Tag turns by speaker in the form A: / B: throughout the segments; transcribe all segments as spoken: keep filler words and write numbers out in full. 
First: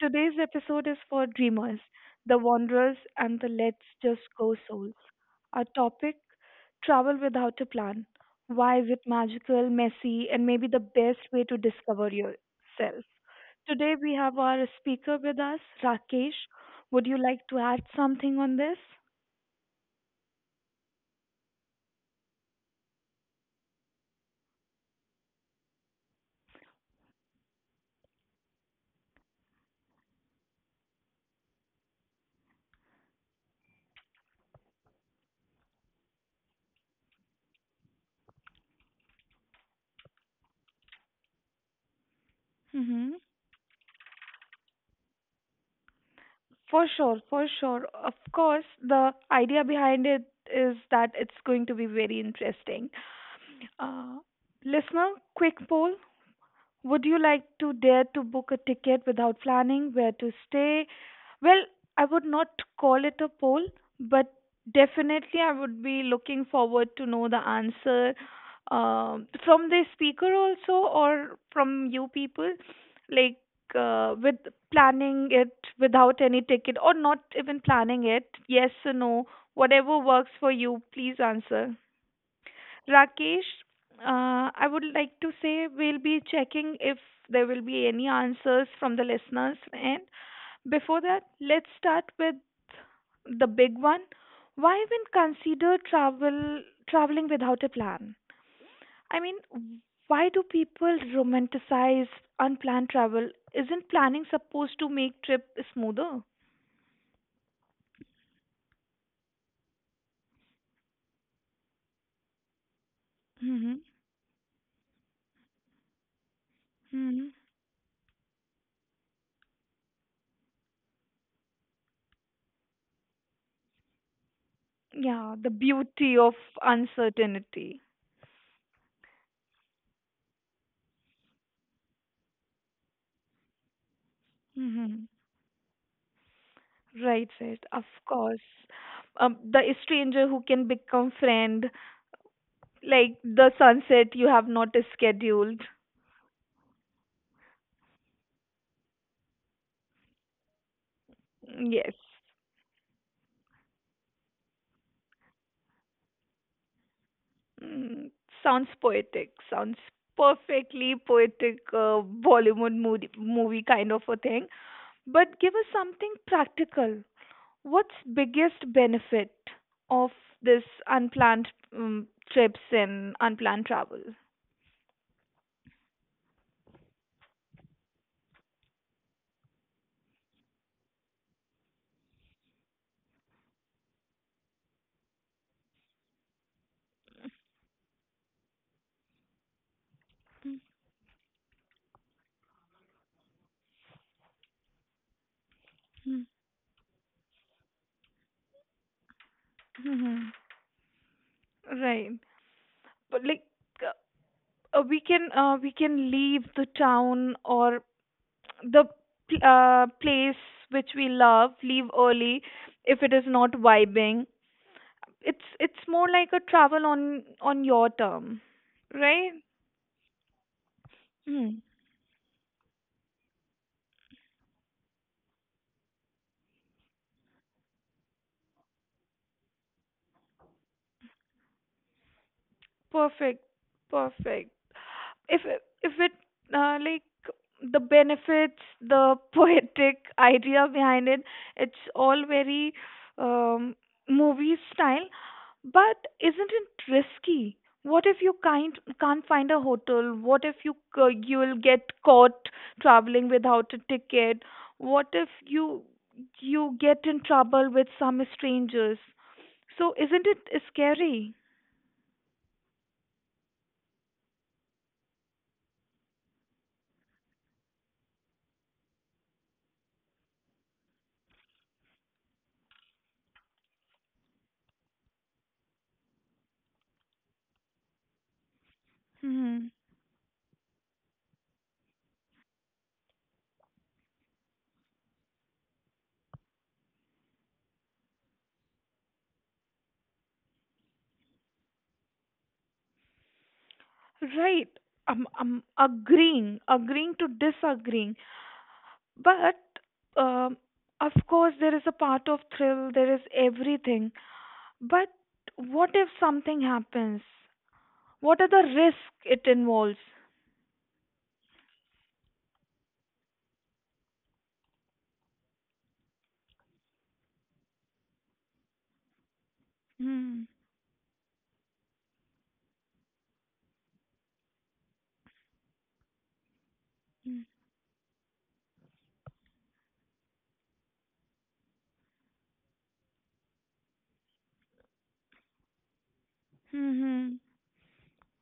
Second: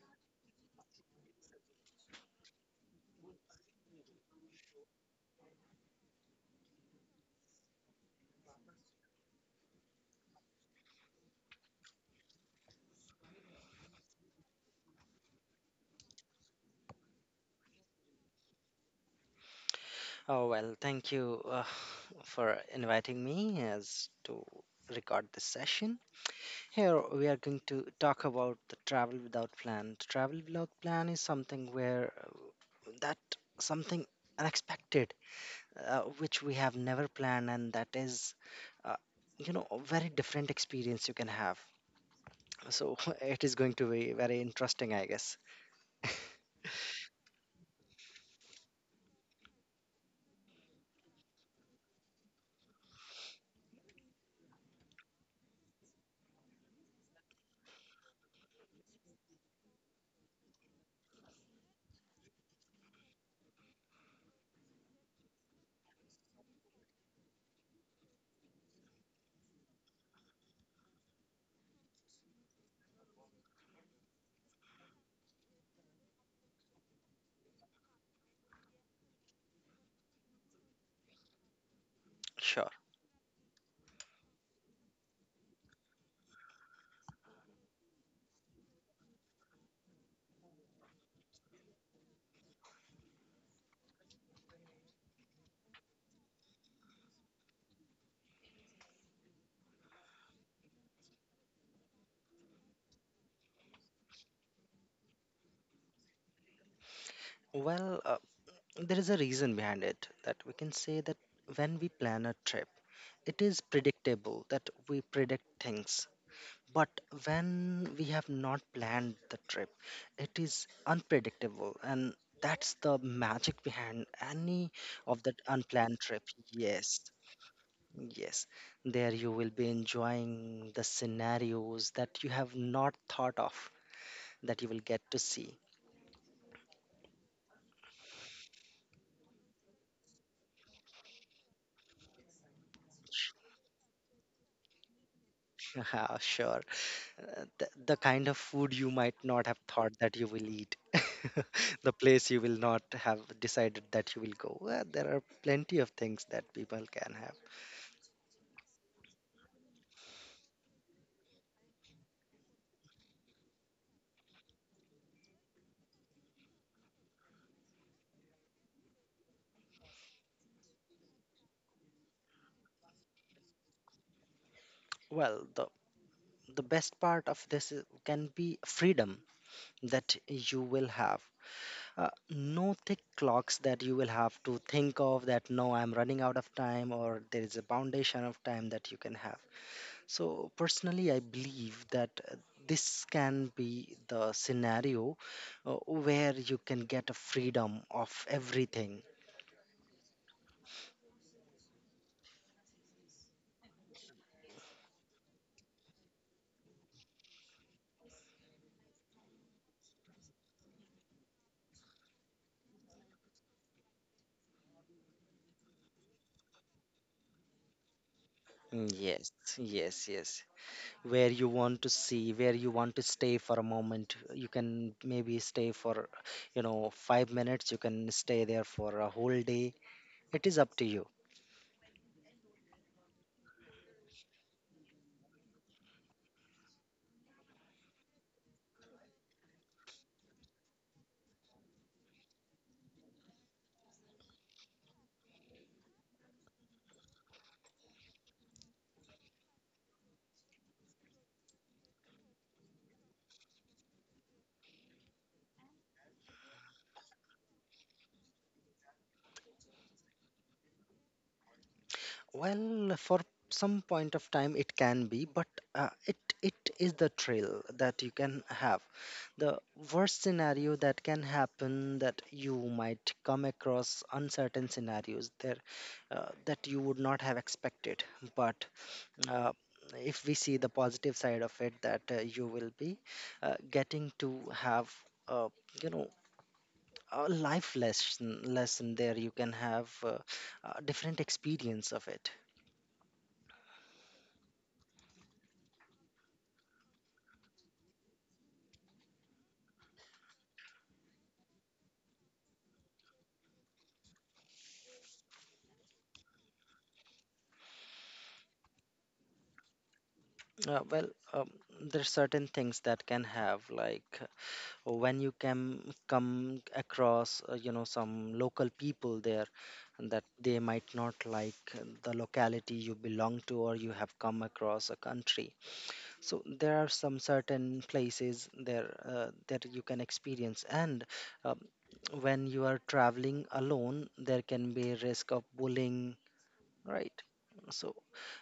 A: Today's episode is for dreamers, the wanderers, and the let's just go souls. Our topic, travel without a plan. Why is it magical, messy, and maybe the best way to discover yourself? Today we have our speaker with us, Rakesh. Would you like to add something on this?
B: Oh, well, thank you uh, for inviting me as to record this session. Here we are going to talk about the travel without plan. Travel without plan is something where uh, that something unexpected, uh, which we have never planned, and that is uh, you know a very different experience you can have. So
A: Hmm.
B: it is going to be very interesting, I guess.
A: For sure, for sure. Of course, the idea behind it is that it's going to be very interesting. Uh, Listener, quick poll. Would you like to dare to book a ticket without planning where to stay? Well, I would not call it a poll, but definitely I would be looking forward to know the answer um, from the speaker also or from you people, like uh, with planning it without any ticket or not even planning it. Yes or no, whatever works for you, please answer.
B: Sure.
A: Rakesh, uh, I would like to say we'll be checking if there will be any answers from the listeners. And before that, let's start with the big one. Why even consider travel traveling without a plan? I mean, why do people romanticize unplanned travel? Isn't planning supposed to make trip smoother?
B: Well, uh, there is a reason behind it that we can say that when we plan a trip, it is
A: Mm-hmm.
B: predictable that we predict things, but
A: Mm-hmm.
B: when we have not planned the trip it is unpredictable, and that's the magic behind any of
A: Yeah,
B: that
A: the
B: unplanned
A: beauty
B: trip.
A: of
B: Yes,
A: uncertainty.
B: yes, there you will be enjoying the scenarios that you have not thought of, that you will get
A: Mm-hmm.
B: to see.
A: Right, right. Of course. Um, the stranger who can become friend, like the sunset you have not scheduled.
B: Yeah, sure, uh, the, the kind of food you might not have thought that you will eat, the
A: Yes.
B: place you will not have decided that you will go. Well, there are plenty of things that people can have.
A: Mm, sounds poetic. Sounds perfectly poetic, uh, Bollywood movie, movie kind of a thing. But give us something practical. What's biggest benefit of this unplanned um, trips and unplanned travel?
B: Well, the the best part of this is- can be freedom that you will have, uh, no thick clocks that you will have to think of, that no, I'm running out of time, or there is a foundation of time that you can have. So, personally, I believe that uh, this can be the scenario uh, where you can get a freedom of everything.
A: Mm-hmm. Right. But like uh, we can uh, we can leave the town or the uh, place which we love, leave early if it is not vibing. It's it's more like a travel on on your term,
B: Mm,
A: right?
B: yes, yes, yes. Where
A: Hmm.
B: you want to see, where you want to stay for a moment. You can maybe stay for, you know, five minutes. You can stay there for a whole day. It is up to you.
A: Perfect, perfect. If it- if it uh, Like the benefits, the poetic idea behind it, it's all very um, movie style. But isn't it risky? What if you can't can't find a hotel? What if you c- you'll get caught traveling without a ticket? What if you you get in trouble with some strangers? So isn't it scary?
B: Well, for some point of time, it can be, but uh, it it is the thrill that you can have. The worst scenario that can happen, that you might come across uncertain scenarios there, uh, that you would not have expected. But uh,
A: Hmm.
B: if we see the positive side of it, that uh, you will be uh, getting to have, uh, you know a life lesson lesson there, you can have uh, a different experience of it.
A: Right. I'm, I'm agreeing, agreeing to disagreeing. But um, of course, there is a part of thrill, there is everything. But what if something happens? What are the risks it involves?
B: uh, well um, there are certain things that can have, like when you can come across, uh, you know some local people there, that
A: Hmm.
B: they might not like the locality you belong to, or you have come across a country. So there are some
A: Hmm.
B: certain places there, uh, that you can experience. And um, when you are traveling alone, there can be risk of bullying, right?
A: Hmm.
B: So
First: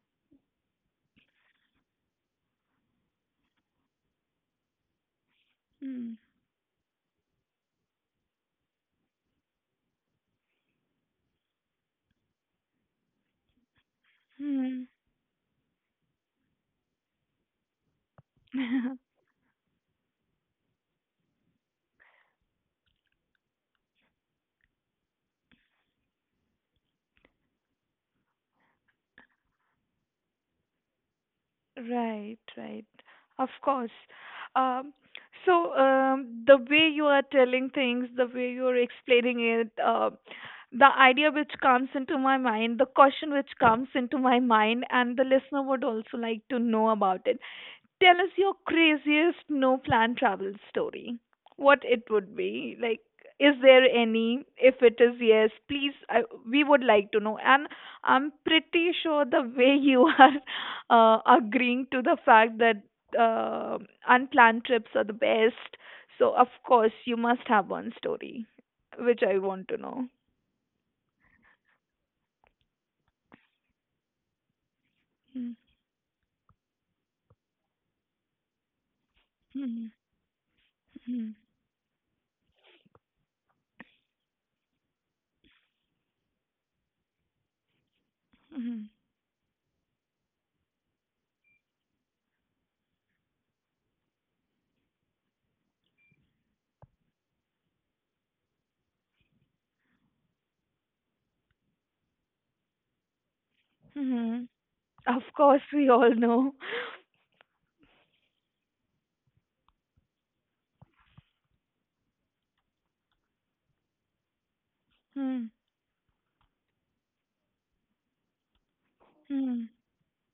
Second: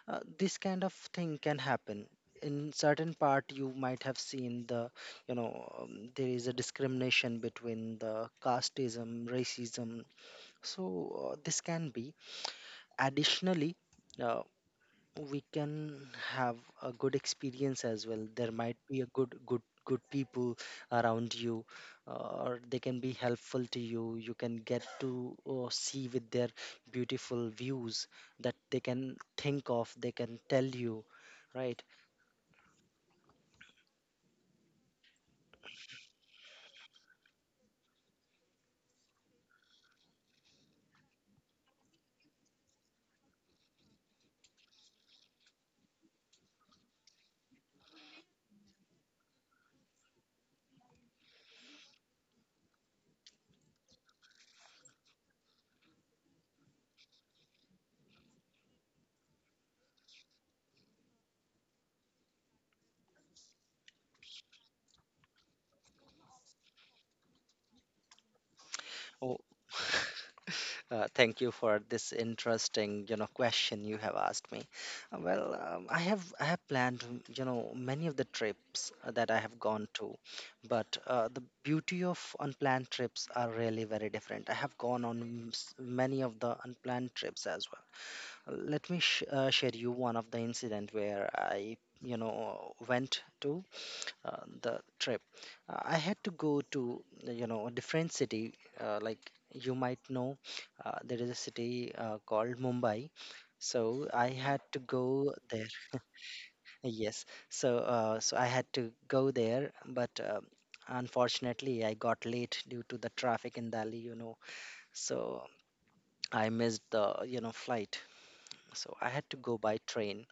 B: uh, this kind of thing can happen. In certain part, you might have seen the, you know um, there is a discrimination between the casteism, racism. So uh, this can be additionally, uh,
A: Hmm.
B: we can have a good experience as well. There might
A: Hmm.
B: be a good good good people around you, uh, or they can be helpful to you. You can get to uh, see with their beautiful views that they can think of, they can tell you, right?
A: Right, right. Of course. Um, so um, the way you are telling things, the way you are explaining it, uh, the idea which comes into my mind, the question which comes into my mind, and the listener would also like to know about it. Tell us your craziest no plan travel story. What it would be. Like, is there any? If it is yes, please, I, we would like to know. And I'm pretty sure the way you are uh, agreeing to the fact that uh, unplanned trips are the best. So, of course, you must have one story, which I
B: Oh,
A: want to know.
B: Uh, thank you for this interesting, you know, question you have asked me. Uh, Well, um, I have I have planned, you know, many of the trips uh, that I have
A: Hmm,
B: gone to, but uh,
A: hmm,
B: the beauty of unplanned trips are really very different. I have gone on m- s- many of the unplanned trips as well.
A: hmm,
B: Let me sh- uh, share you one of the incident where I, you know, went to uh, the trip. Uh, I had to go to, you know, a different city. Uh, like you might know, uh, there is a city uh, called Mumbai. So
A: hmm,
B: I
A: hmm.
B: had to
A: Of
B: go
A: course,
B: there.
A: we all know.
B: Yes. So uh, so I had to go there, but um unfortunately I got late due to the traffic in Delhi. You know, so
A: Hmm,
B: I missed the, you know, flight. So I had to go
A: hmm,
B: by train.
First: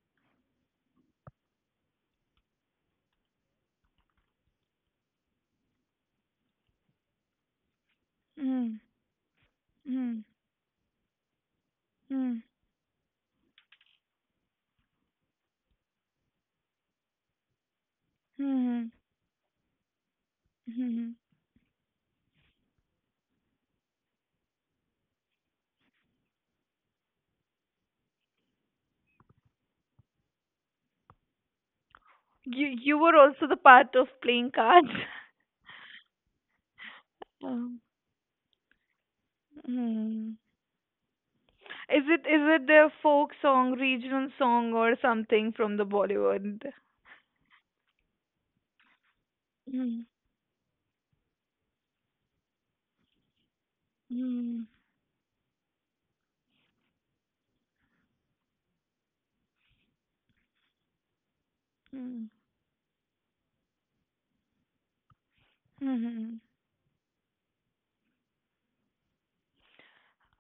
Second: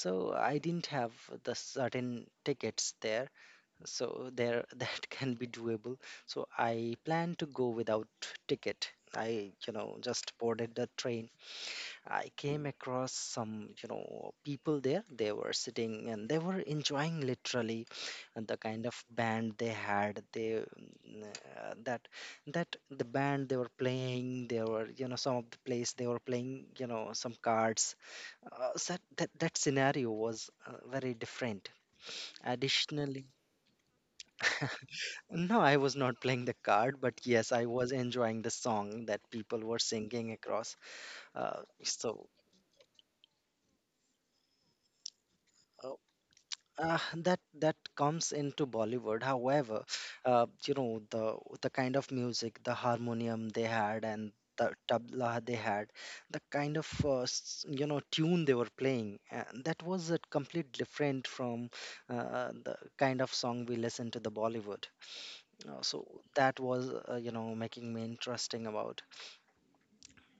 B: So I didn't have the certain tickets there, so there, that can be doable. So I plan to go without
A: hmm.
B: ticket. I, you know,
A: Hmm.
B: just boarded the train. I
A: Hmm.
B: came across some, you know, people there. They were sitting and they were enjoying literally, and the
A: Hmm.
B: kind of band they had, they,
A: Hmm. Hmm.
B: mm, uh, that that the band they were playing, they were, you know, some of the place, they were playing, you know, some cards. Uh, so that that scenario was uh, very different
A: You you were
B: additionally.
A: also the part of playing cards.
B: No, I was not playing the card, but yes, I
A: Oh.
B: was enjoying the song that people were singing
A: Hmm.
B: across. Uh,
A: Is it
B: so
A: is it their folk song, regional song, or something from the
B: uh,
A: Bollywood?
B: uh, that that comes into Bollywood. However,
A: Hmm.
B: uh, you know, the the kind of music, the harmonium they had, and
A: Hmm.
B: the tabla they had, the kind of uh, s- you know tune they were playing, uh, that was a complete different from
A: Hmm.
B: uh, the kind of song we listen to the Bollywood. Uh, so
A: Hmm.
B: that was, uh, you know making me interesting about.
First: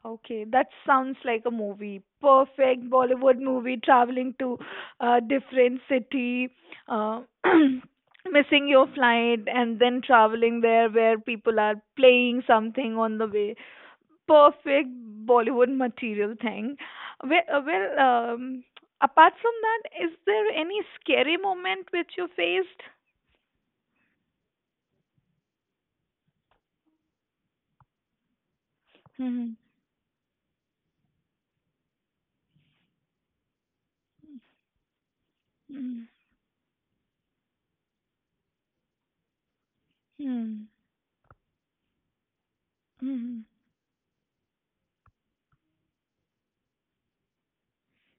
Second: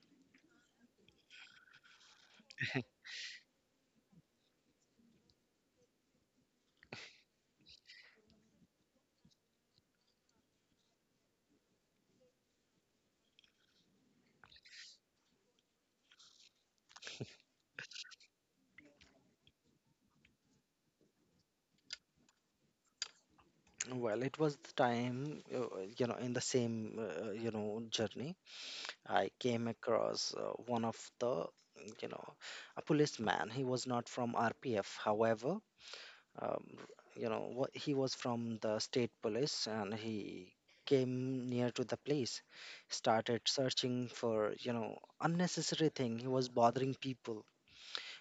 A: Okay, that sounds like a movie. Perfect Bollywood movie, traveling to a different city, uh, missing your flight, and then traveling there where people are playing something on the way. Perfect Bollywood material thing. Well, uh, well um, Apart from that, is there any scary moment which you faced?
B: Well, it was the time, uh, you know, in the same, uh, you know, journey, I
A: Hmm.
B: came across uh, one of the, you know, a policeman. He was not from R P F, however,
A: Hmm.
B: um, you know, what, he was from the state police, and he
A: Hmm.
B: came near to the place, started
A: Hmm.
B: searching for, you know, unnecessary thing. He was bothering people,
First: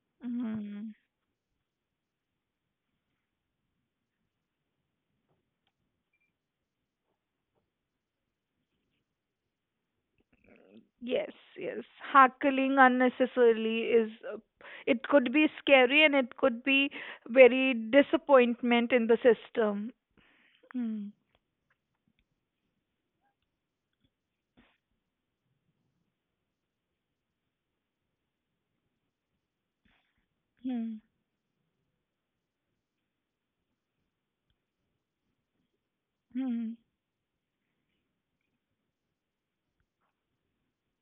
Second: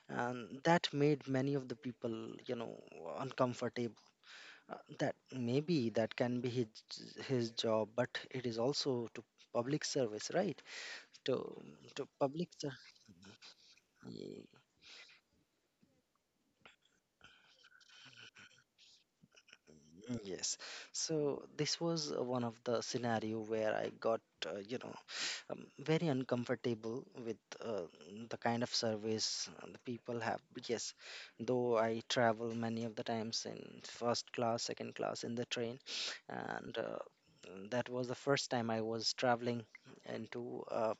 B: and that
A: Hmm.
B: made many of the people, you know, uncomfortable. Uh, that maybe that can be his, his job, but it is also to public service, right?
A: Yes,
B: To
A: yes.
B: to public ser-
A: Heckling unnecessarily is, uh,
B: Ye-
A: it could be scary and it could be very disappointment in the system.
B: yes.
A: Hmm.
B: So this was uh, one of the scenario where I got, uh, you know um, very uncomfortable with uh, the kind of service uh, the people have. Yes.
A: Hmm.
B: Though I travel many of the times in first class, second class in the train,
A: Hmm.
B: and uh, that was the first time I was traveling into a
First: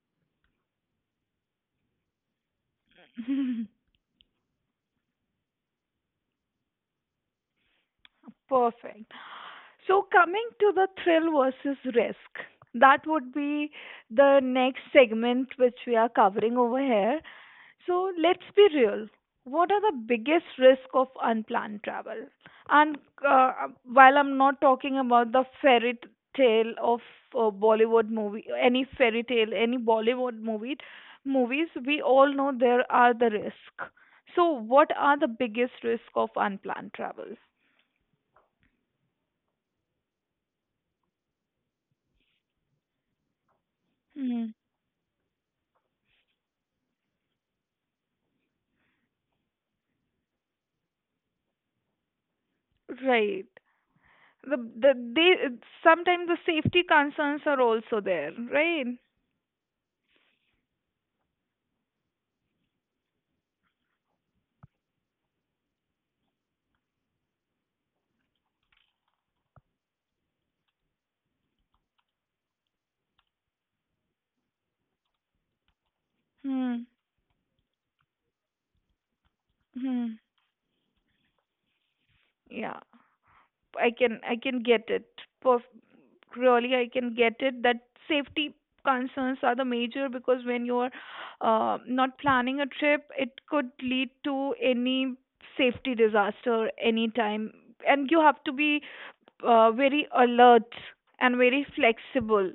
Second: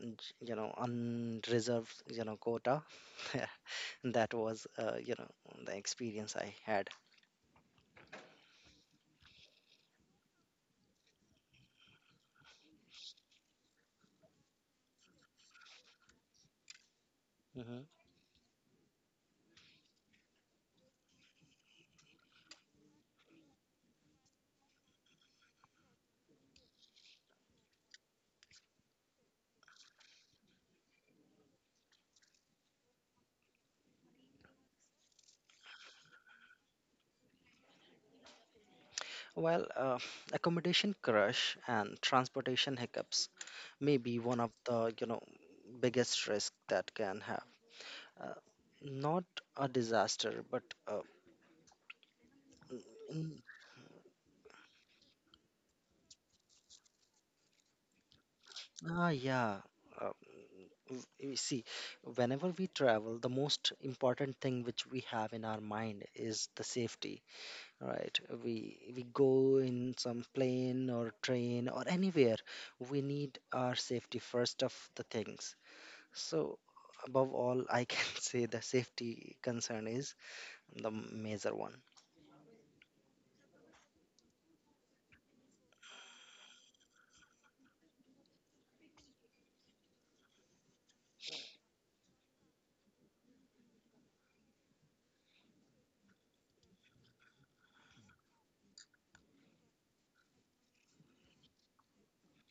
B: un- you know unreserved, you know, quota. That was, uh, you know the experience I had.
A: Perfect. So, coming to the thrill versus risk, that would be the next segment which we are covering over here.
B: Hmm.
A: So, let's be real. What are the biggest risk of unplanned travel? And uh, while I'm not talking about the fairy tale of uh, Bollywood movie, any fairy tale, any Bollywood movie, movies, we all know there are the risk. So, what are the biggest risk of unplanned travel?
B: Well, uh, accommodation crush and transportation hiccups may be one
A: Hmm.
B: of the, you know, biggest risk that can have, uh, not a disaster, but uh, mm, mm,
A: Right. The the they Sometimes the safety concerns are also there, right?
B: ah, yeah. uh, w- you see, whenever we travel, the most important thing which we have in our mind is the safety, right? We we go in some plane or train or anywhere, we need our safety first of the things. So
A: Hmm.
B: above all, I can say the safety concern
A: Hmm.
B: is the major one.
A: Yeah. I can I can get it. Perf- Really, I can get it that safety concerns are the major because when you're uh, not planning a trip, it could lead to any safety disaster anytime, and you have to be uh, very alert and very flexible,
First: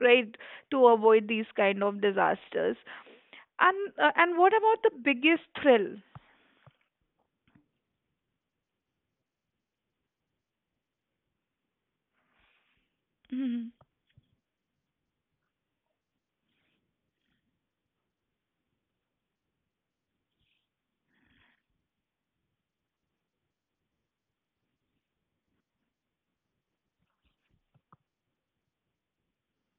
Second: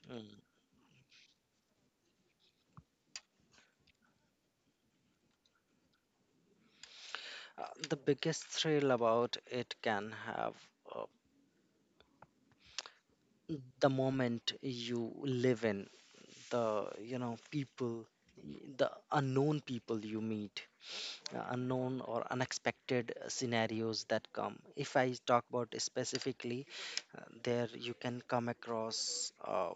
A: right,
B: Mm.
A: to avoid these kind of disasters. And uh, and what about the biggest thrill?
B: Uh, the biggest thrill about it can have, uh,
A: Mm,
B: the moment you live in, the, you know, people, y- the unknown people you meet, uh, unknown or unexpected scenarios that come. If I talk about specifically, uh, there you can come across, uh,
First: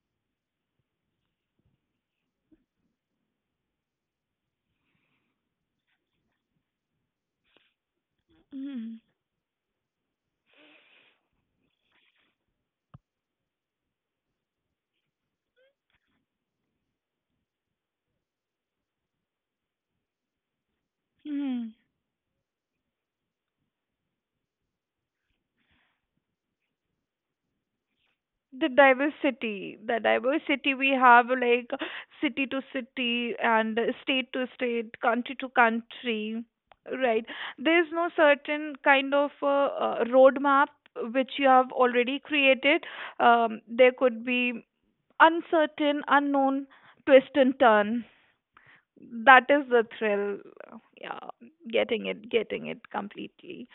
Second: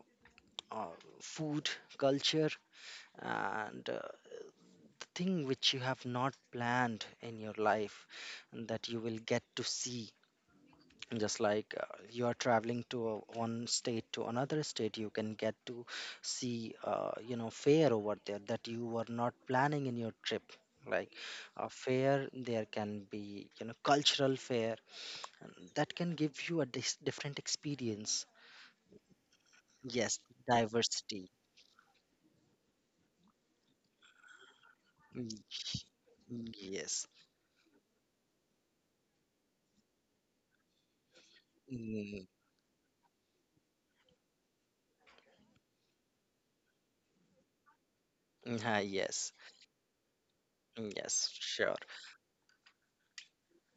B: uh, food, culture, and uh, the thing which you have not planned in your life, and that
A: mm,
B: you will get to see, just like uh, you are traveling to a, one state to another state, you can get to see, uh, you know fare over there that you were not planning in your trip, like a
A: mm.
B: fair there can be, you know, cultural fair, and that can give you a dis- different experience.
A: The diversity, the
B: Yes,
A: diversity we have,
B: diversity.
A: like city to city and state to state, country to country,
B: Mm, yes.
A: right? There's no certain kind of uh, uh, roadmap which you have already
B: Mm,
A: created. Um, there could be uncertain, unknown twist and turn.
B: ah, yes.
A: That is the thrill.
B: Mm,
A: Yeah,
B: yes, sure.
A: getting it, getting it completely.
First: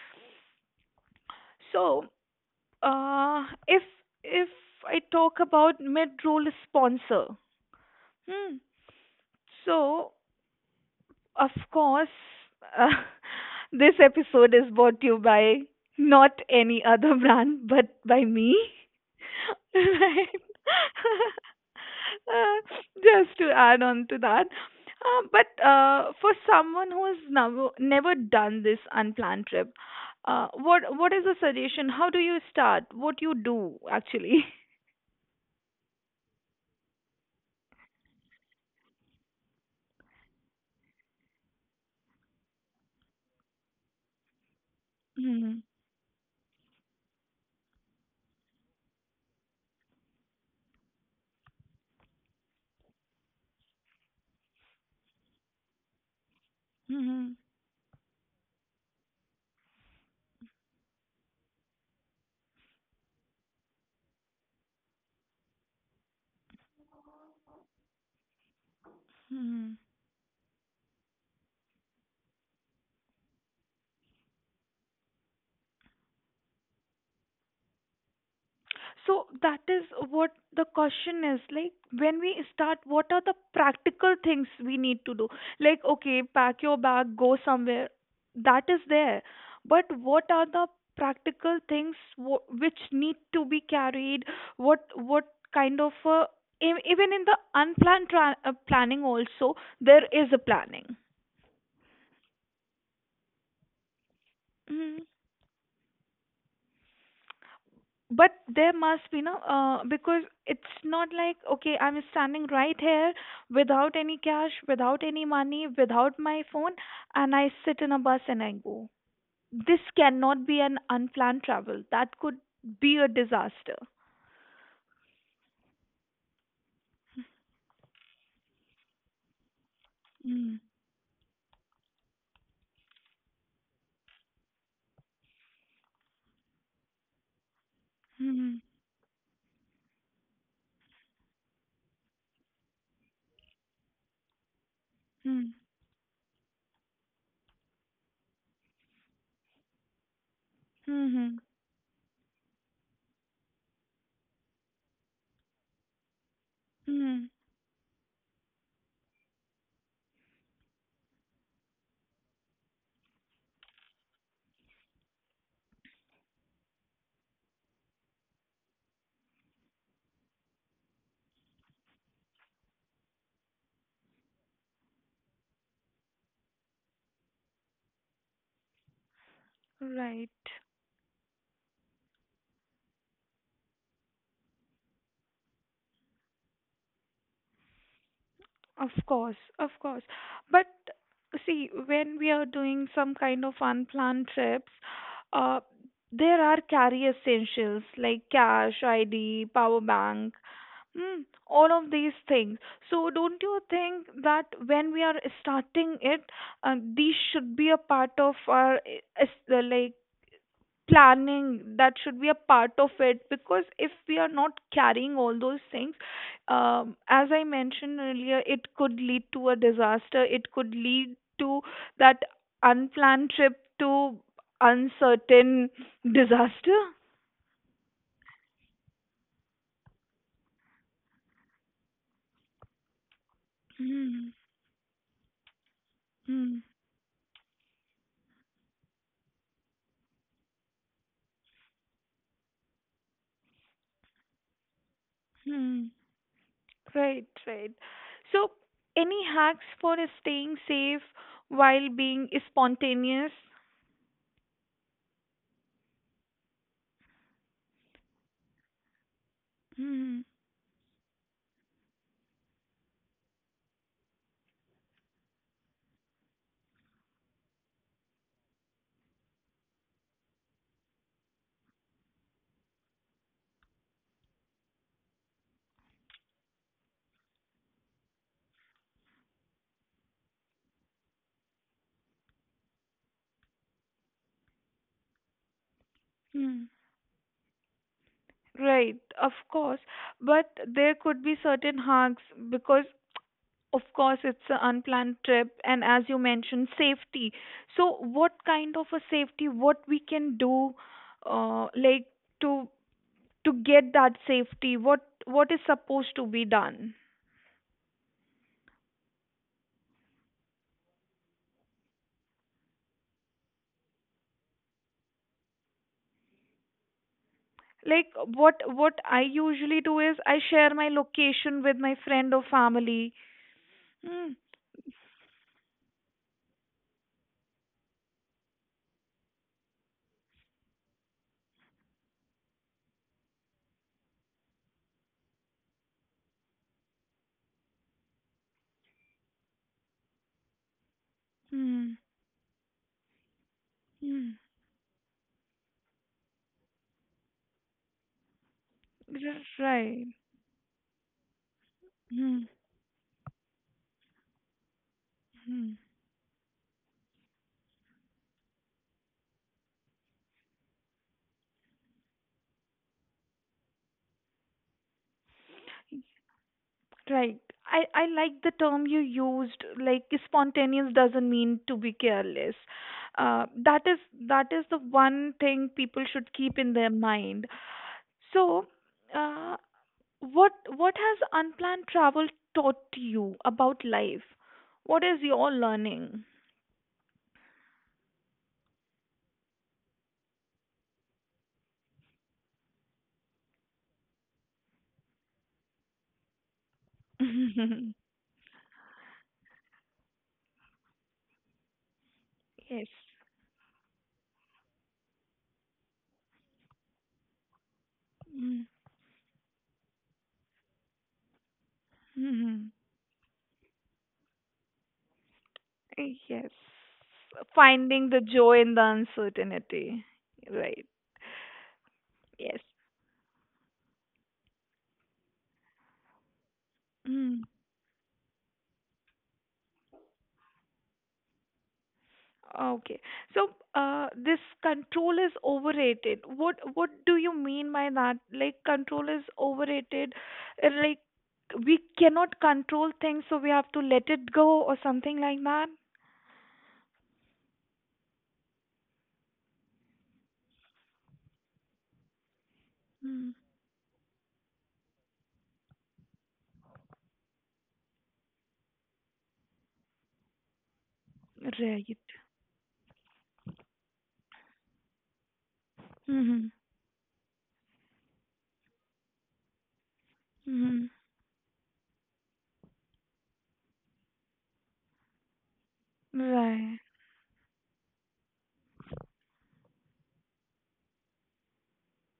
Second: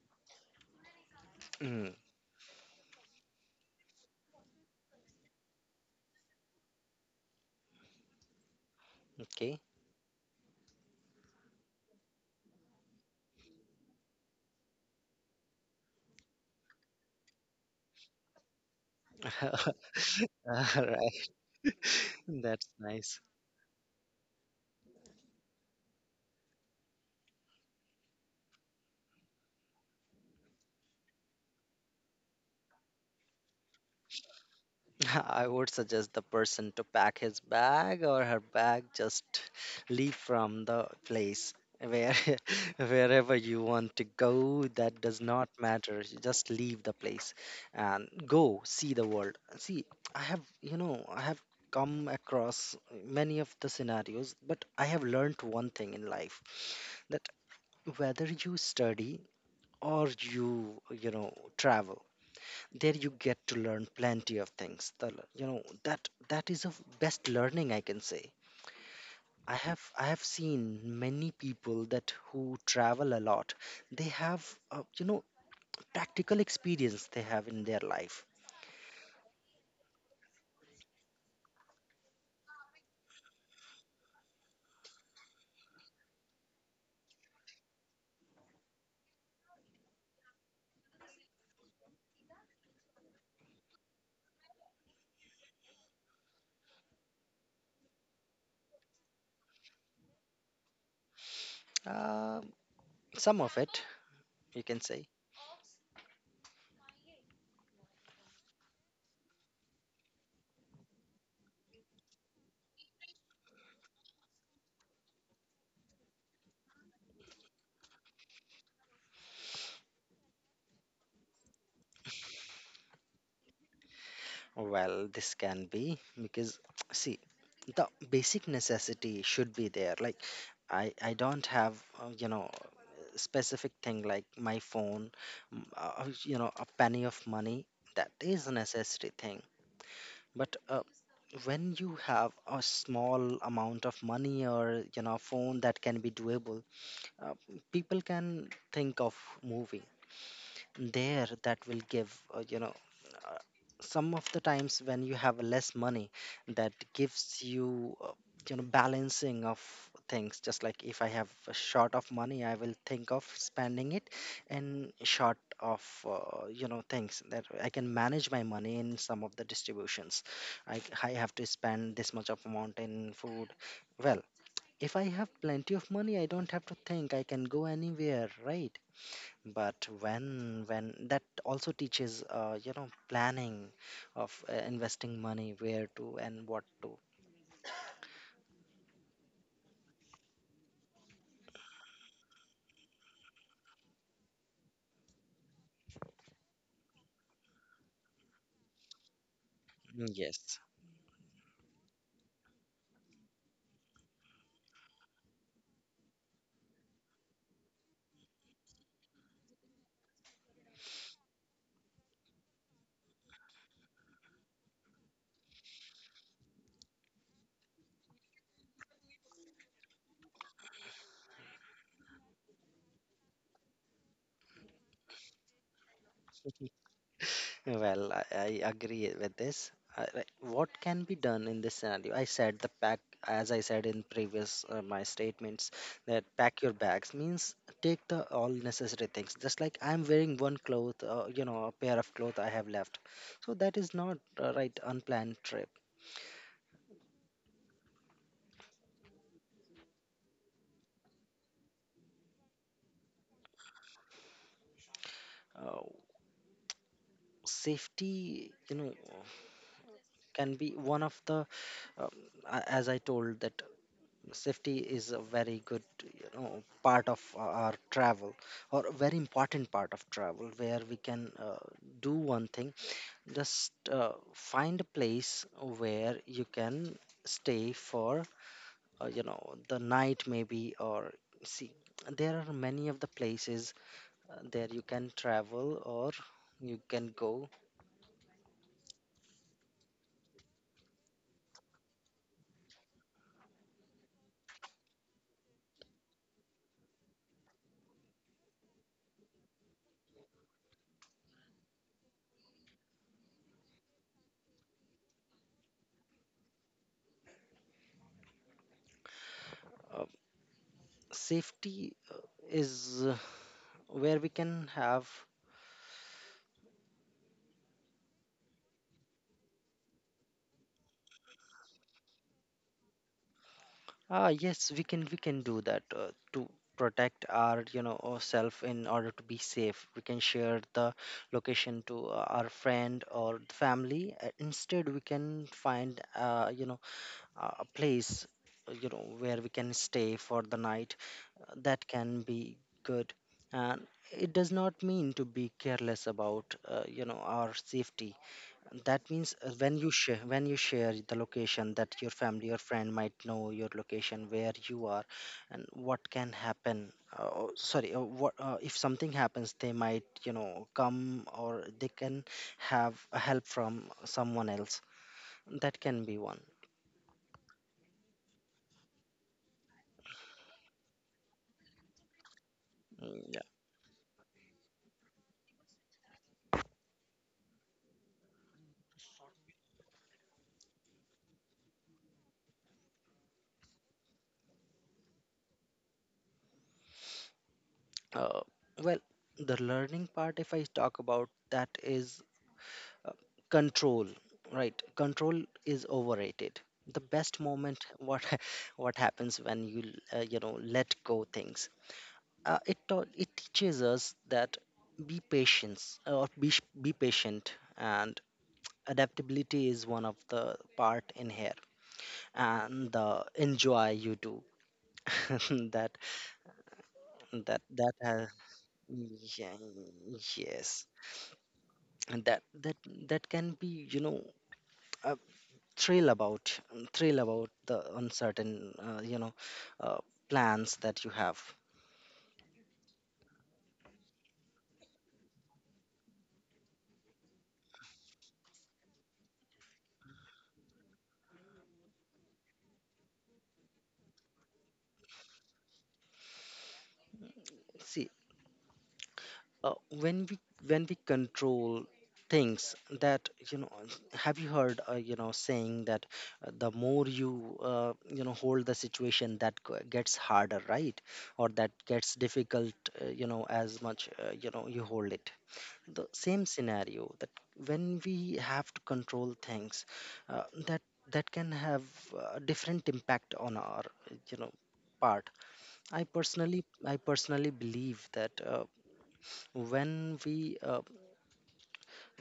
B: Mm,
A: So, uh, if if I talk about mid role sponsor, hmm.
B: okay.
A: So, of course, uh, this episode is brought to you by not any other brand but by me. right?
B: All right.
A: Uh,
B: That's nice.
A: just to add on to that. Uh, but uh, for someone who has never, never done this unplanned trip, uh, what what is the suggestion? How do you start? What you do actually?
B: I would suggest the person to pack his bag or her bag, just leave from the place where, wherever you want to go. That does not matter. You just leave the place and go see the world. See, I have you know I have come across many of the scenarios, but I have learned one thing in life, that
A: Mm-hmm.
B: whether you study or you you know, travel, there you get to learn plenty of things, the, l- you know that that is the best learning, I can say. i
A: Mm-hmm.
B: have i have seen many people that who travel a lot, they have, uh, you know practical experience they have in their life.
A: So that is what the question is, like, when we start, what are the practical things we need to do? Like, okay, pack your bag, go somewhere, that is there. But what are the practical things wh- which need to be carried? What what kind of uh, e- even in the unplanned tra- uh, planning also, there is a planning.
B: uh, some of it, you can
A: Mm-hmm.
B: say.
A: But there must be no, uh, because it's not like okay, I'm standing right here without any cash, without any money, without my phone, and I sit in a bus and I go. This cannot be an unplanned travel, that could be a disaster.
B: Well, this can be because see, the basic necessity should be there. Like,
A: Mm-hmm.
B: I I don't have, uh, you know specific thing like my phone, mm, uh, you know a penny of money. That is a
A: Mm-hmm.
B: necessity thing. But uh, when you have a small amount of money or you know a phone that can be doable. uh, People can think of moving there,
A: Mm-hmm.
B: that will give uh, you know uh, some of the times when you have less money, that
A: Mm-hmm.
B: gives you uh, you know balancing of things. Just like if I have a short of money, I will think of spending it, and short of uh, you know things, that I can manage my money in some of the distributions. I i have to spend this much of amount in food. Well, if I have plenty of money, I don't have to think, I can go anywhere, right? But
A: Right.
B: when when that also teaches uh, you know planning of uh, investing money, where to and what to.
A: Of course, of course. But see, when we are doing some kind of unplanned trips, uh, there are carry essentials like cash, I D, power bank,
B: Yes.
A: mm, all of these things. So, don't you think that when we are starting it, uh, these should be a part of our eh, es- uh, like planning? That should be a part of it, because if we are not carrying all those things, um, as I mentioned earlier, it could lead to a disaster, it could lead to that unplanned trip to uncertain disaster.
B: Well, i, I agree with this. Uh, like, what can be done in this scenario? I said the pack, as I said in
A: Hmm.
B: previous uh, my statements, that
A: Hmm.
B: pack your bags means take the all necessary things. Just like I'm wearing one cloth, uh, you know a pair of clothes I have left. So that is not a right unplanned trip.
A: Hmm. Right, right. So, any hacks for staying safe while being spontaneous?
B: uh, Safety, you know
A: Hmm.
B: can be one of the um, a- as I told, that safety is a very good, you know part of o- our travel, or a very important part of travel, where we can uh, do one thing. Just uh, find a place where you can stay for uh, you know the night maybe. Or see, there are many of the places uh, there you can travel or you can go.
A: Right, of course, but there could be certain harms because, of course, it's an unplanned trip, and as you mentioned, safety. So, what kind of a safety? What we can do, uh, like to to get that safety? What what is supposed to be done?
B: uh, Safety uh, is uh, where we can have.
A: Like, what what I usually do is I share my location with my friend or family.
B: Ah,
A: Hmm.
B: yes, we can we can do that uh, to protect our you know uh, self in order to be safe. We can share the location to uh, our friend or the family. Uh, instead, we can find uh, you know uh, a place uh, you know where we can stay for the night. Uh, that
A: Hmm.
B: can be good, and
A: Hmm.
B: it does not mean to be careless about uh, you know our safety. That means uh, when you
A: Right.
B: share when you share the location, that your
A: Hmm.
B: family or friend might know your location, where you are. And
A: Hmm.
B: what can happen, uh, oh, sorry, uh, what uh, if something happens, they might you know come, or they can have a help from someone else. That can be one.
A: Right. I, I like the term you used, like spontaneous doesn't mean to be careless.
B: Mm, yeah.
A: Uh, that is that is the one thing people should keep in their mind. So, uh, what what has unplanned travel taught you about life? What is your learning?
B: uh, well, the learning part, if I talk about that, is uh, control. Right, control is overrated. The best moment, what what happens when you uh, you know let go things. uh, it
A: Yes.
B: taught it teaches us that be patience, or be, sh- be patient, and adaptability is one of the part in here,
A: Mm-hmm.
B: and the enjoy you do. that
A: Yes.
B: that that
A: Finding the
B: uh,
A: joy in the
B: Yeah,
A: uncertainty. Right.
B: yes. And that
A: Yes.
B: that that can be you know uh, thrill about thrill
A: Hmm.
B: about the uncertain, uh, you know uh, plans that you have.
A: Okay. So, uh, this control is overrated. What what do you mean by that? Like, control is overrated. uh, Like, we cannot control things, so we have to let it go or something like that.
B: See, uh, when we when we control things, that,
A: Hmm.
B: you know have you heard uh, you know saying, that uh, the more you uh, you know hold the situation, that g- gets harder, right? Or that
A: Right.
B: gets difficult. Uh, you know as much uh, you know you hold it, the same
A: Mm-hmm.
B: scenario, that when we have to control things, uh, that
A: Mm-hmm.
B: that can have a different impact on our, you know part. i personally
A: Right.
B: I personally believe that uh, when we uh,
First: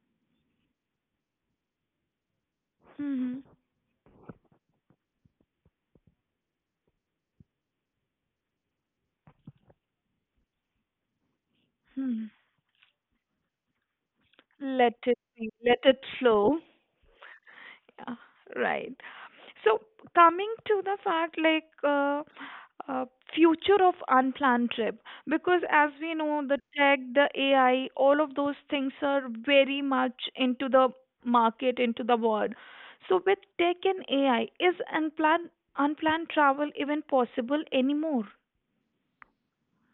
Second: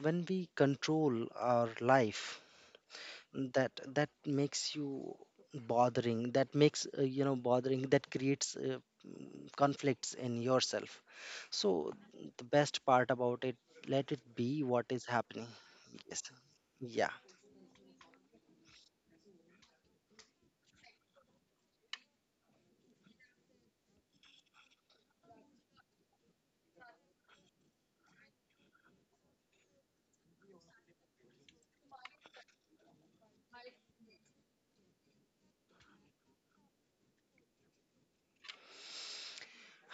B: when we control our life,
A: Mm-hmm.
B: that that makes you bothering, that makes uh, you know bothering, that creates uh, mm, conflicts in yourself. So
A: Hmm.
B: the best part about it, let it be what
A: Let
B: is
A: it
B: happening.
A: be. Let it
B: Yes.
A: flow.
B: Yeah.
A: Yeah. Right. So, coming to the fact like uh, uh, future of unplanned trip, because as we know, the tech, the A I, all of those things are very much into the market, into the world. So with tech and A I, is unplanned unplanned travel even possible anymore?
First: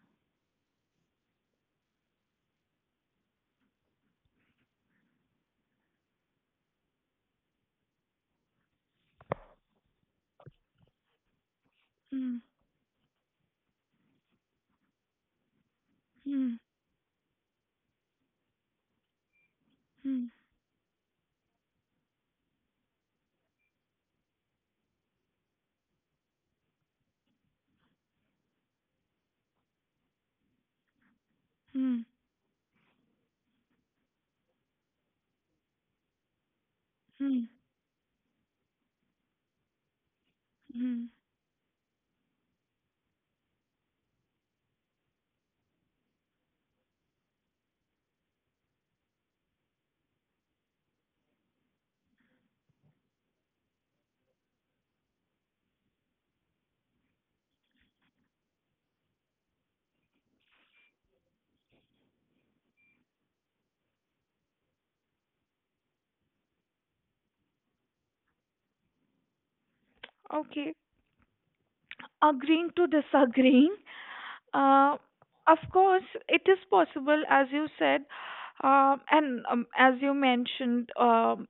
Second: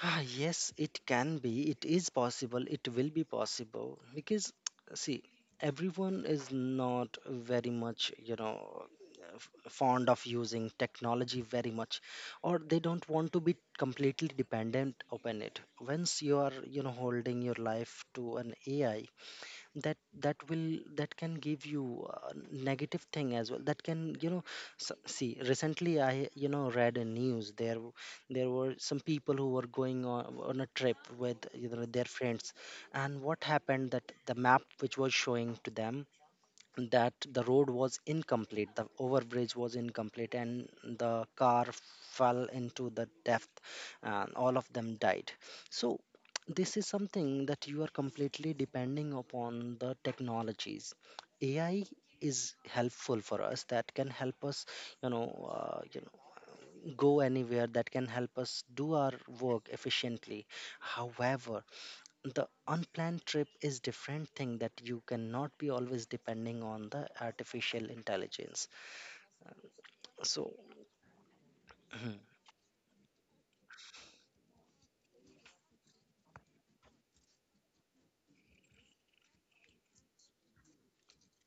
B: Ah, yes, it can be. It is possible. It will be possible because, see, everyone is not very much, you know, f- fond of using technology very much,
A: Hmm.
B: or they don't want to be completely dependent upon it. Once you
A: Hmm.
B: are, you know, holding your life to an A I, that
A: Hmm.
B: that will that can give you a negative thing as well, that can you know s see, recently I you know read a news. There w- there were some people who were going on, on a trip with you know
A: Hmm.
B: their friends, and what happened, that the map which was showing to them, that
A: Hmm.
B: the road was incomplete, the overbridge was incomplete, and
A: Hmm.
B: the car fell into the depth, and all of them died. So this is something, that you are completely depending upon the technologies. AI is helpful for us, that can help us, you know uh, you know go anywhere, that can help us do our work efficiently. However, the unplanned trip is different thing, that you cannot be always depending on the artificial intelligence. So
A: Okay. Agreeing to disagreeing. Uh, of course, it is possible, as you said, um, and um, as you mentioned, um,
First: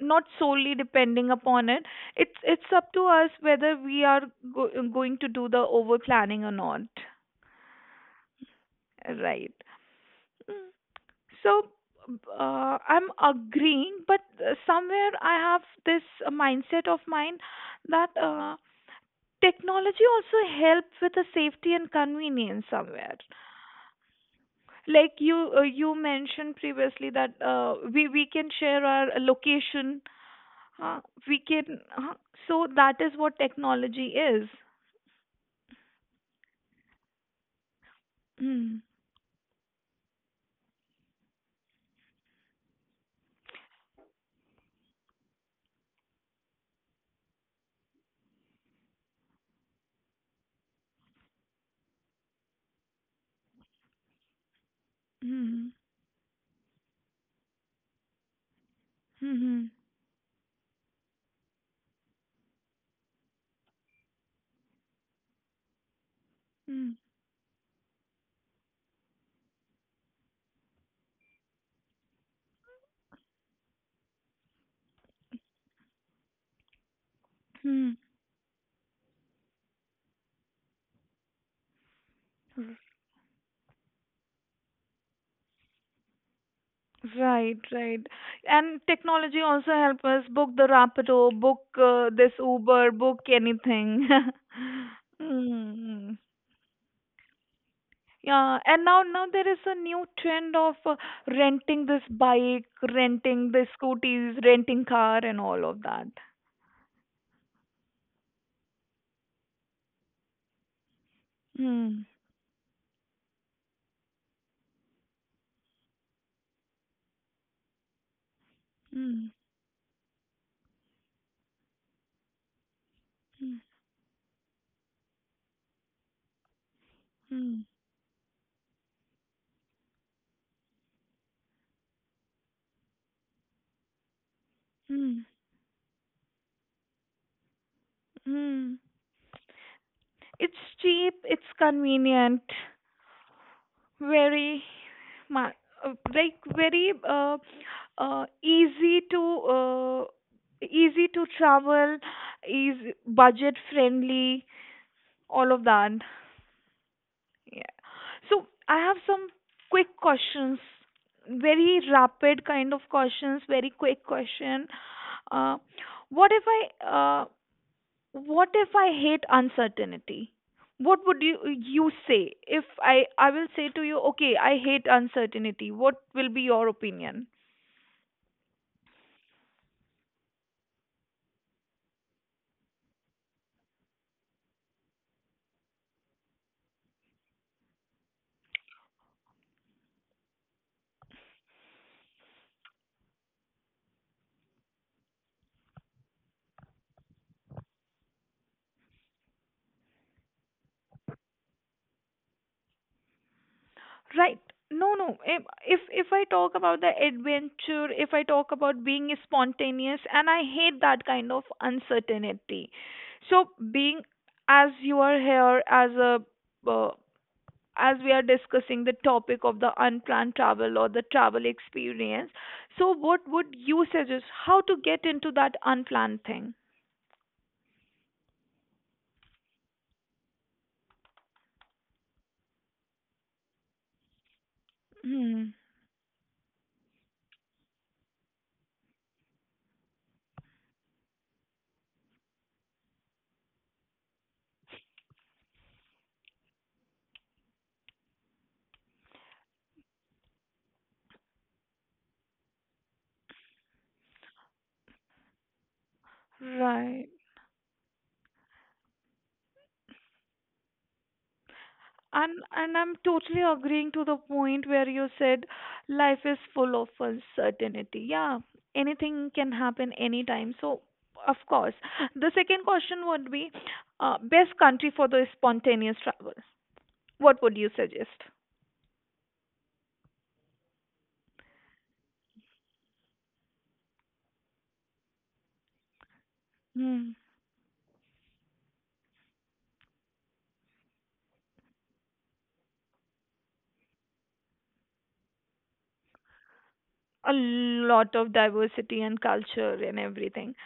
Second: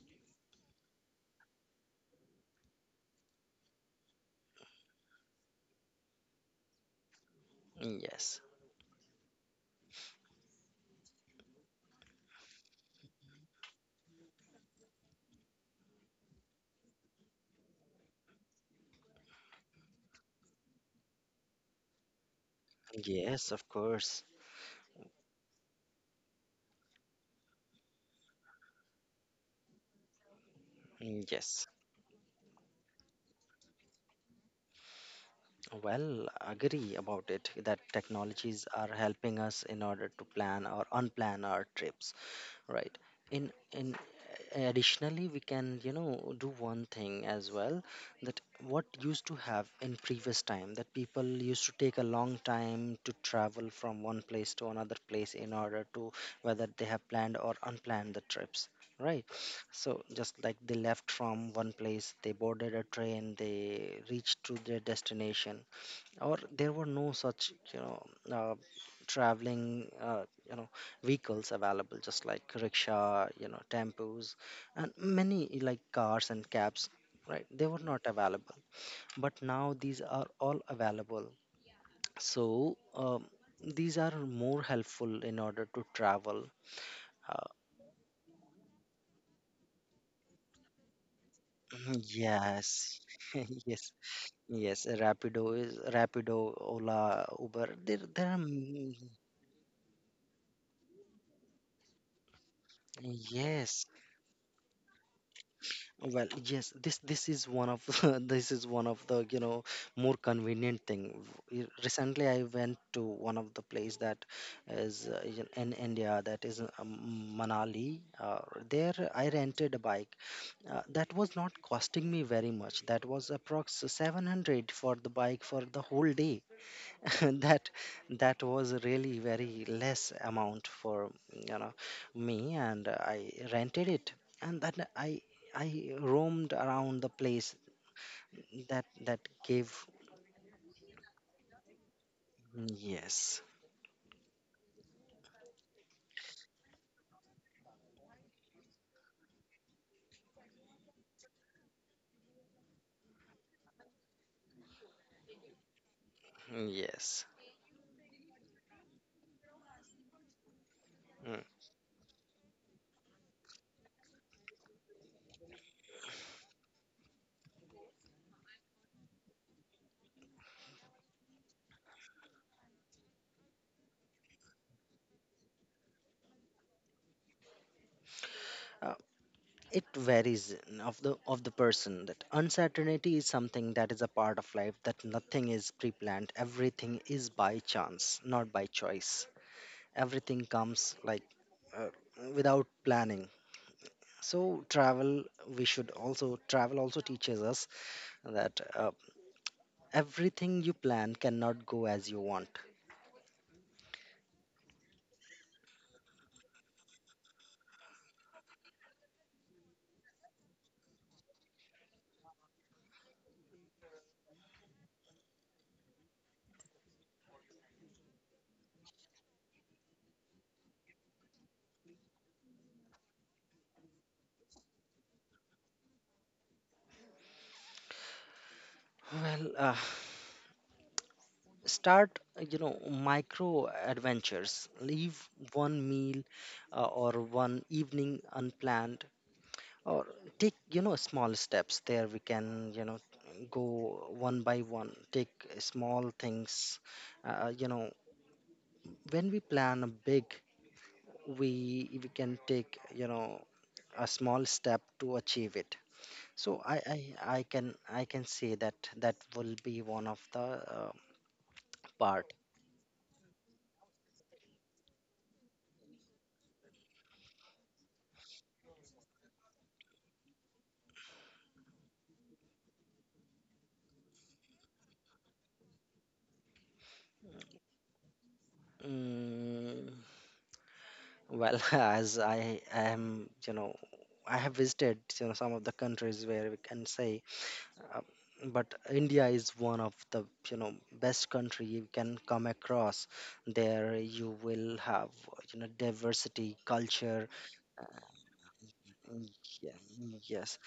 A: not solely depending upon it. It's it's up to us whether we are go- going to do the over planning or not,
B: yes.
A: right? Mm. So, uh, I'm agreeing, but uh, somewhere I have this uh, mindset of mine that uh, technology also help with the safety and convenience somewhere.
B: Yes, of course.
A: Like, you uh, you mentioned previously that uh, we we can share our location, uh, we
B: Yes.
A: can uh, so that is what technology is.
B: Well, agree about it, that technologies
A: Hmm.
B: are helping us in order to plan or unplan our trips, right? in in Additionally, we can you know do one thing as well. That, what used to have in previous time, that people used to take a long time to travel from one place to another place in
A: Hmm.
B: order to, whether they have planned or unplanned the trips, right?
A: Hmm.
B: So just like they left from one place, they boarded a train, they reached to their destination. Or there
A: Hmm.
B: were no such you know uh, traveling uh, you know vehicles available, just like rickshaw, you know tempos, and many like cars and cabs, right? They were
A: Hmm.
B: not available. But now these are all available. So um, these are more helpful in order to travel. uh,
A: Right, right. And technology also help us book the Rapido, book uh, this Uber,
B: yes.
A: book
B: Yes.
A: anything.
B: Yes, Rapido is
A: Hmm.
B: Rapido. Ola, Uber. there there are
A: Yeah, and
B: m-
A: now now there is a new trend of uh, renting this bike, renting the
B: yes.
A: scooties, renting car, and all of that.
B: Well, yes, this this is one of this is one of the, you know more convenient thing. Y-
A: Hmm.
B: Recently, I went to one of the place that is uh, in in India, that is uh, M- Manali. Uh, there,
A: Hmm.
B: I rented a bike. Uh, that was not costing me very much. That was
A: Hmm.
B: approx seven hundred for the bike for the whole day.
A: Hmm.
B: that that was really very less amount for, you know me, and I rented it, and then i
A: Hmm.
B: I roamed around the place.
A: Hmm.
B: That that gave.
A: It's cheap. It's convenient.
B: Yes.
A: Very, ma- uh, like very uh, uh, easy to uh, easy to travel. Is budget friendly. All of that.
B: Yes.
A: Yeah. So, I have some quick questions,
B: Mm.
A: very rapid kind of questions, very quick question. Uh, what if I uh, what if I hate uncertainty? What would you you say if I I will say to you, okay, I hate uncertainty. What will be your opinion?
B: Uh, it varies of the of the person, that uncertainty is something that is a part of life, that nothing is pre-planned, everything is by chance, not by choice. Everything comes like uh, without planning. So travel, we should also travel also teaches us that uh, everything you plan cannot go as you want.
A: Right. No, no. If if if I talk about the adventure, if I talk about being spontaneous, and I hate that kind of uncertainty. So being as you are here as a uh, as we are discussing the topic of the unplanned travel or the travel experience, so what would you suggest how to get into that unplanned thing?
B: Well, uh, start you know micro adventures. Leave
A: Hmm.
B: one meal uh, or one evening unplanned, or take you know small steps. There we can, you know go one by one, take small things. uh, you know when we plan a big, we we can take you know a small step to achieve it. So i i,
A: Right.
B: I can I can say that that will be one of the uh, part.
A: And and I'm totally agreeing to the point where you said life is full of uncertainty. Yeah, anything can happen anytime. So, of course, the second question would be uh, best country for the spontaneous travel. What would you suggest?
B: mm, well, as I am, you know I have visited, you know some of the countries where we can
A: Hmm.
B: say, uh, but India is one of the, you know best country you can come across. There you will have, you know diversity, culture.
A: A lot of diversity and
B: Mm, yeah,
A: culture and
B: mm,
A: everything.
B: yes.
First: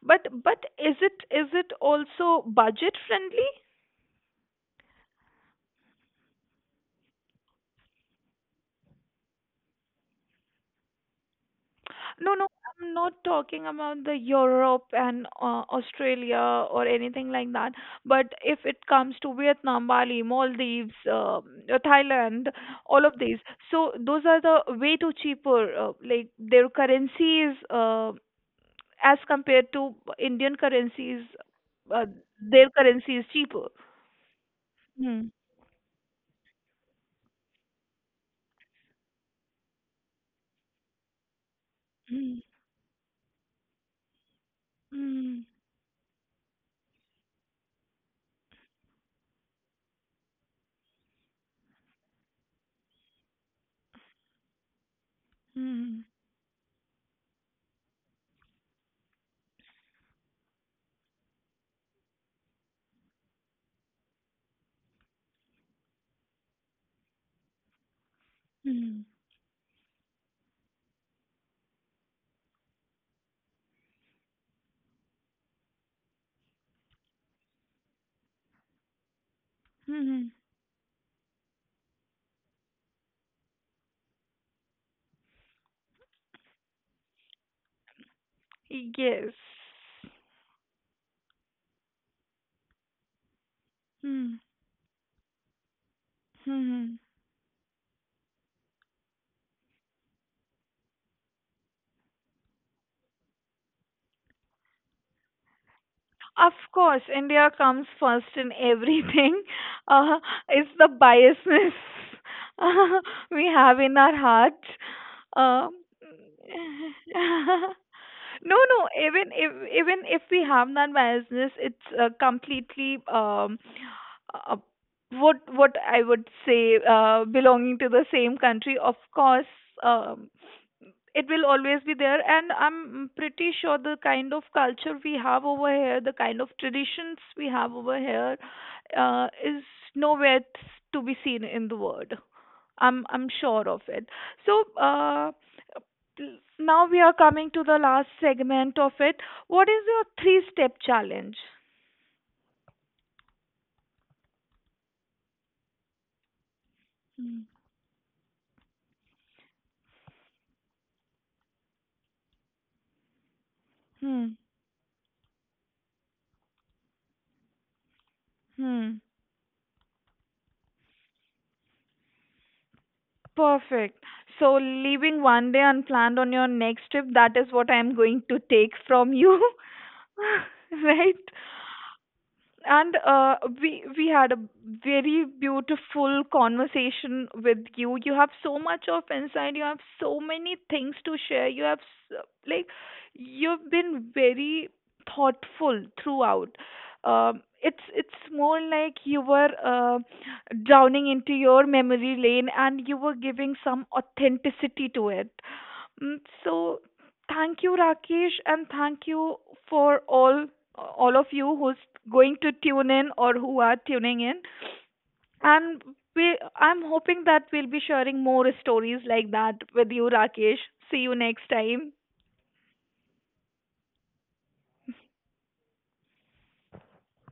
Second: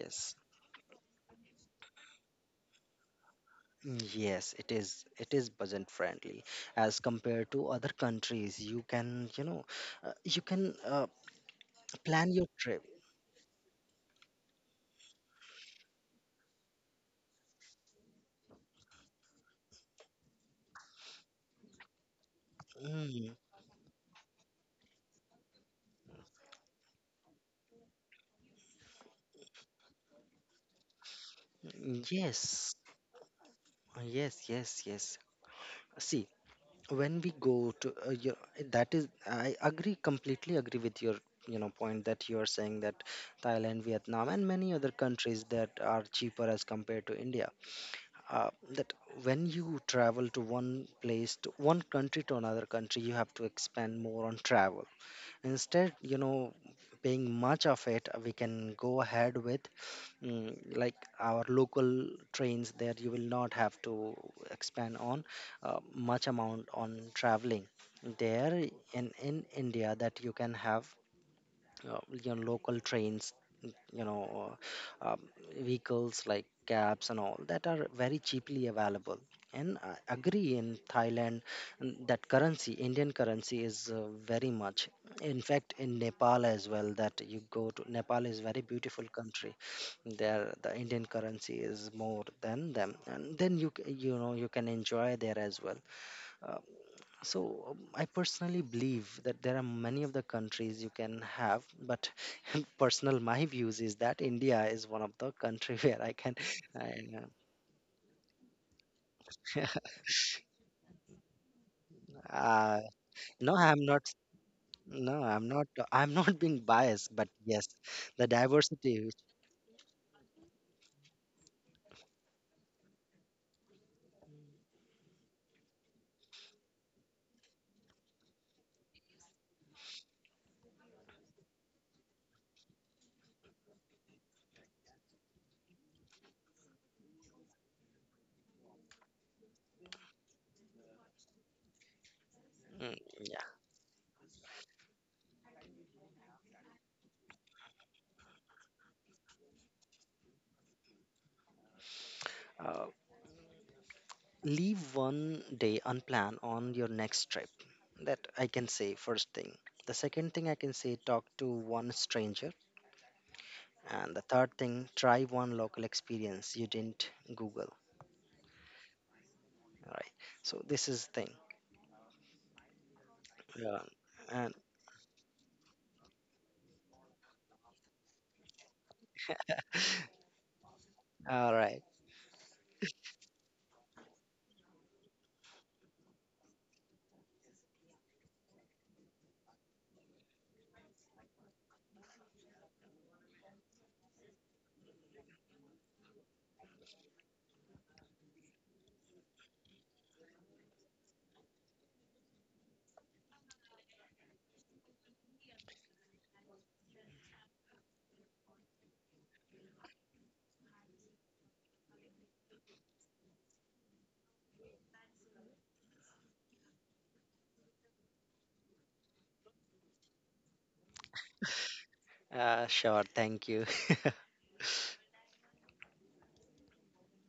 A: But but is it is it also budget friendly?
B: Yes, it is. It is budget friendly as compared to other countries. You can, you know, uh, you can uh,
A: No,
B: plan
A: no,
B: your trip.
A: I'm not talking about the Europe and uh, Australia or anything like that. But if it comes to Vietnam, Bali, Maldives, uh, Thailand, all of
B: Mm,
A: these, so those are the way too cheaper. Uh, like, their currencies, uh, as compared to Indian currencies, uh, their
B: yes,
A: currency is cheaper.
B: yes, yes, yes.
A: Mm.
B: See, when we go to, uh, you, that is, I agree, completely agree with your, you know, point that
A: Mm.
B: you are saying, that Thailand, Vietnam, and many other
A: Mm.
B: countries that are cheaper as compared to India. Uh, that when you travel to one place, to one country to another country, you have to expand more on travel, instead
A: Mm.
B: you know paying much of it, we can go ahead with mm, like our local trains. There you will not have to expand on uh, much amount on traveling there.
A: Mm.
B: In in India, that you can have uh, you know, local trains, you know, uh, um, vehicles like cabs, and all that are very cheaply available. And I
A: Mm.
B: agree, in Thailand, mm, that currency, Indian currency, is uh, very much. In fact, in Nepal as well, that you go to, Nepal is very beautiful
A: Yes.
B: country. There, the Indian currency is more than them, and then you c- you
A: Mm.
B: know you can enjoy there as well. Uh,
A: Mm.
B: so um, I personally believe that there are many of the countries you can have, but personal my views is that India is one of the country where I can.
A: Of course,
B: I,
A: India comes first in everything.
B: uh,
A: Uh, it's the biasness
B: uh,
A: we
B: no,
A: have
B: I'm
A: in
B: not.
A: our heart.
B: No, I'm
A: Um,
B: not. I'm not being biased, but yes, the
A: no, no.
B: diversity. Which,
A: Even if even if we have that biasness, it's uh, completely um, uh, what what I would say, uh, belonging to the same country. Of course, um, it will always be there. And I'm pretty sure the kind of culture we have over here, the kind of traditions we have over here, uh, is nowhere to be seen in the world.
B: mm,
A: i'm i'm
B: yeah,
A: sure of it. So, uh, now we are coming to the last segment of it. What is your three step challenge?
B: uh, leave one day unplanned on your next
A: Hmm.
B: trip. That I can say first thing. The second thing I can say, talk to one stranger, and the
A: Hmm.
B: third thing, try one local experience you didn't google.
A: Hmm.
B: All right, so this is thing. Uh,
A: Perfect. So,
B: and
A: leaving one day unplanned on your next trip, that is what I am going to take from you. right?
B: All right.
A: And uh, we we had a very beautiful conversation with you. You have so much of insight, you have so many things to share, you have s- like, you've been very thoughtful throughout. um, it's it's more like you were uh, drowning into your memory lane and you were giving some authenticity to it. Mm, so thank you, Rakesh, and thank you for all all of you who's going to tune in or who are tuning in. And we I'm hoping that we'll be sharing more stories like that with you, Rakesh. See you next time.
B: Uh, sure, thank you.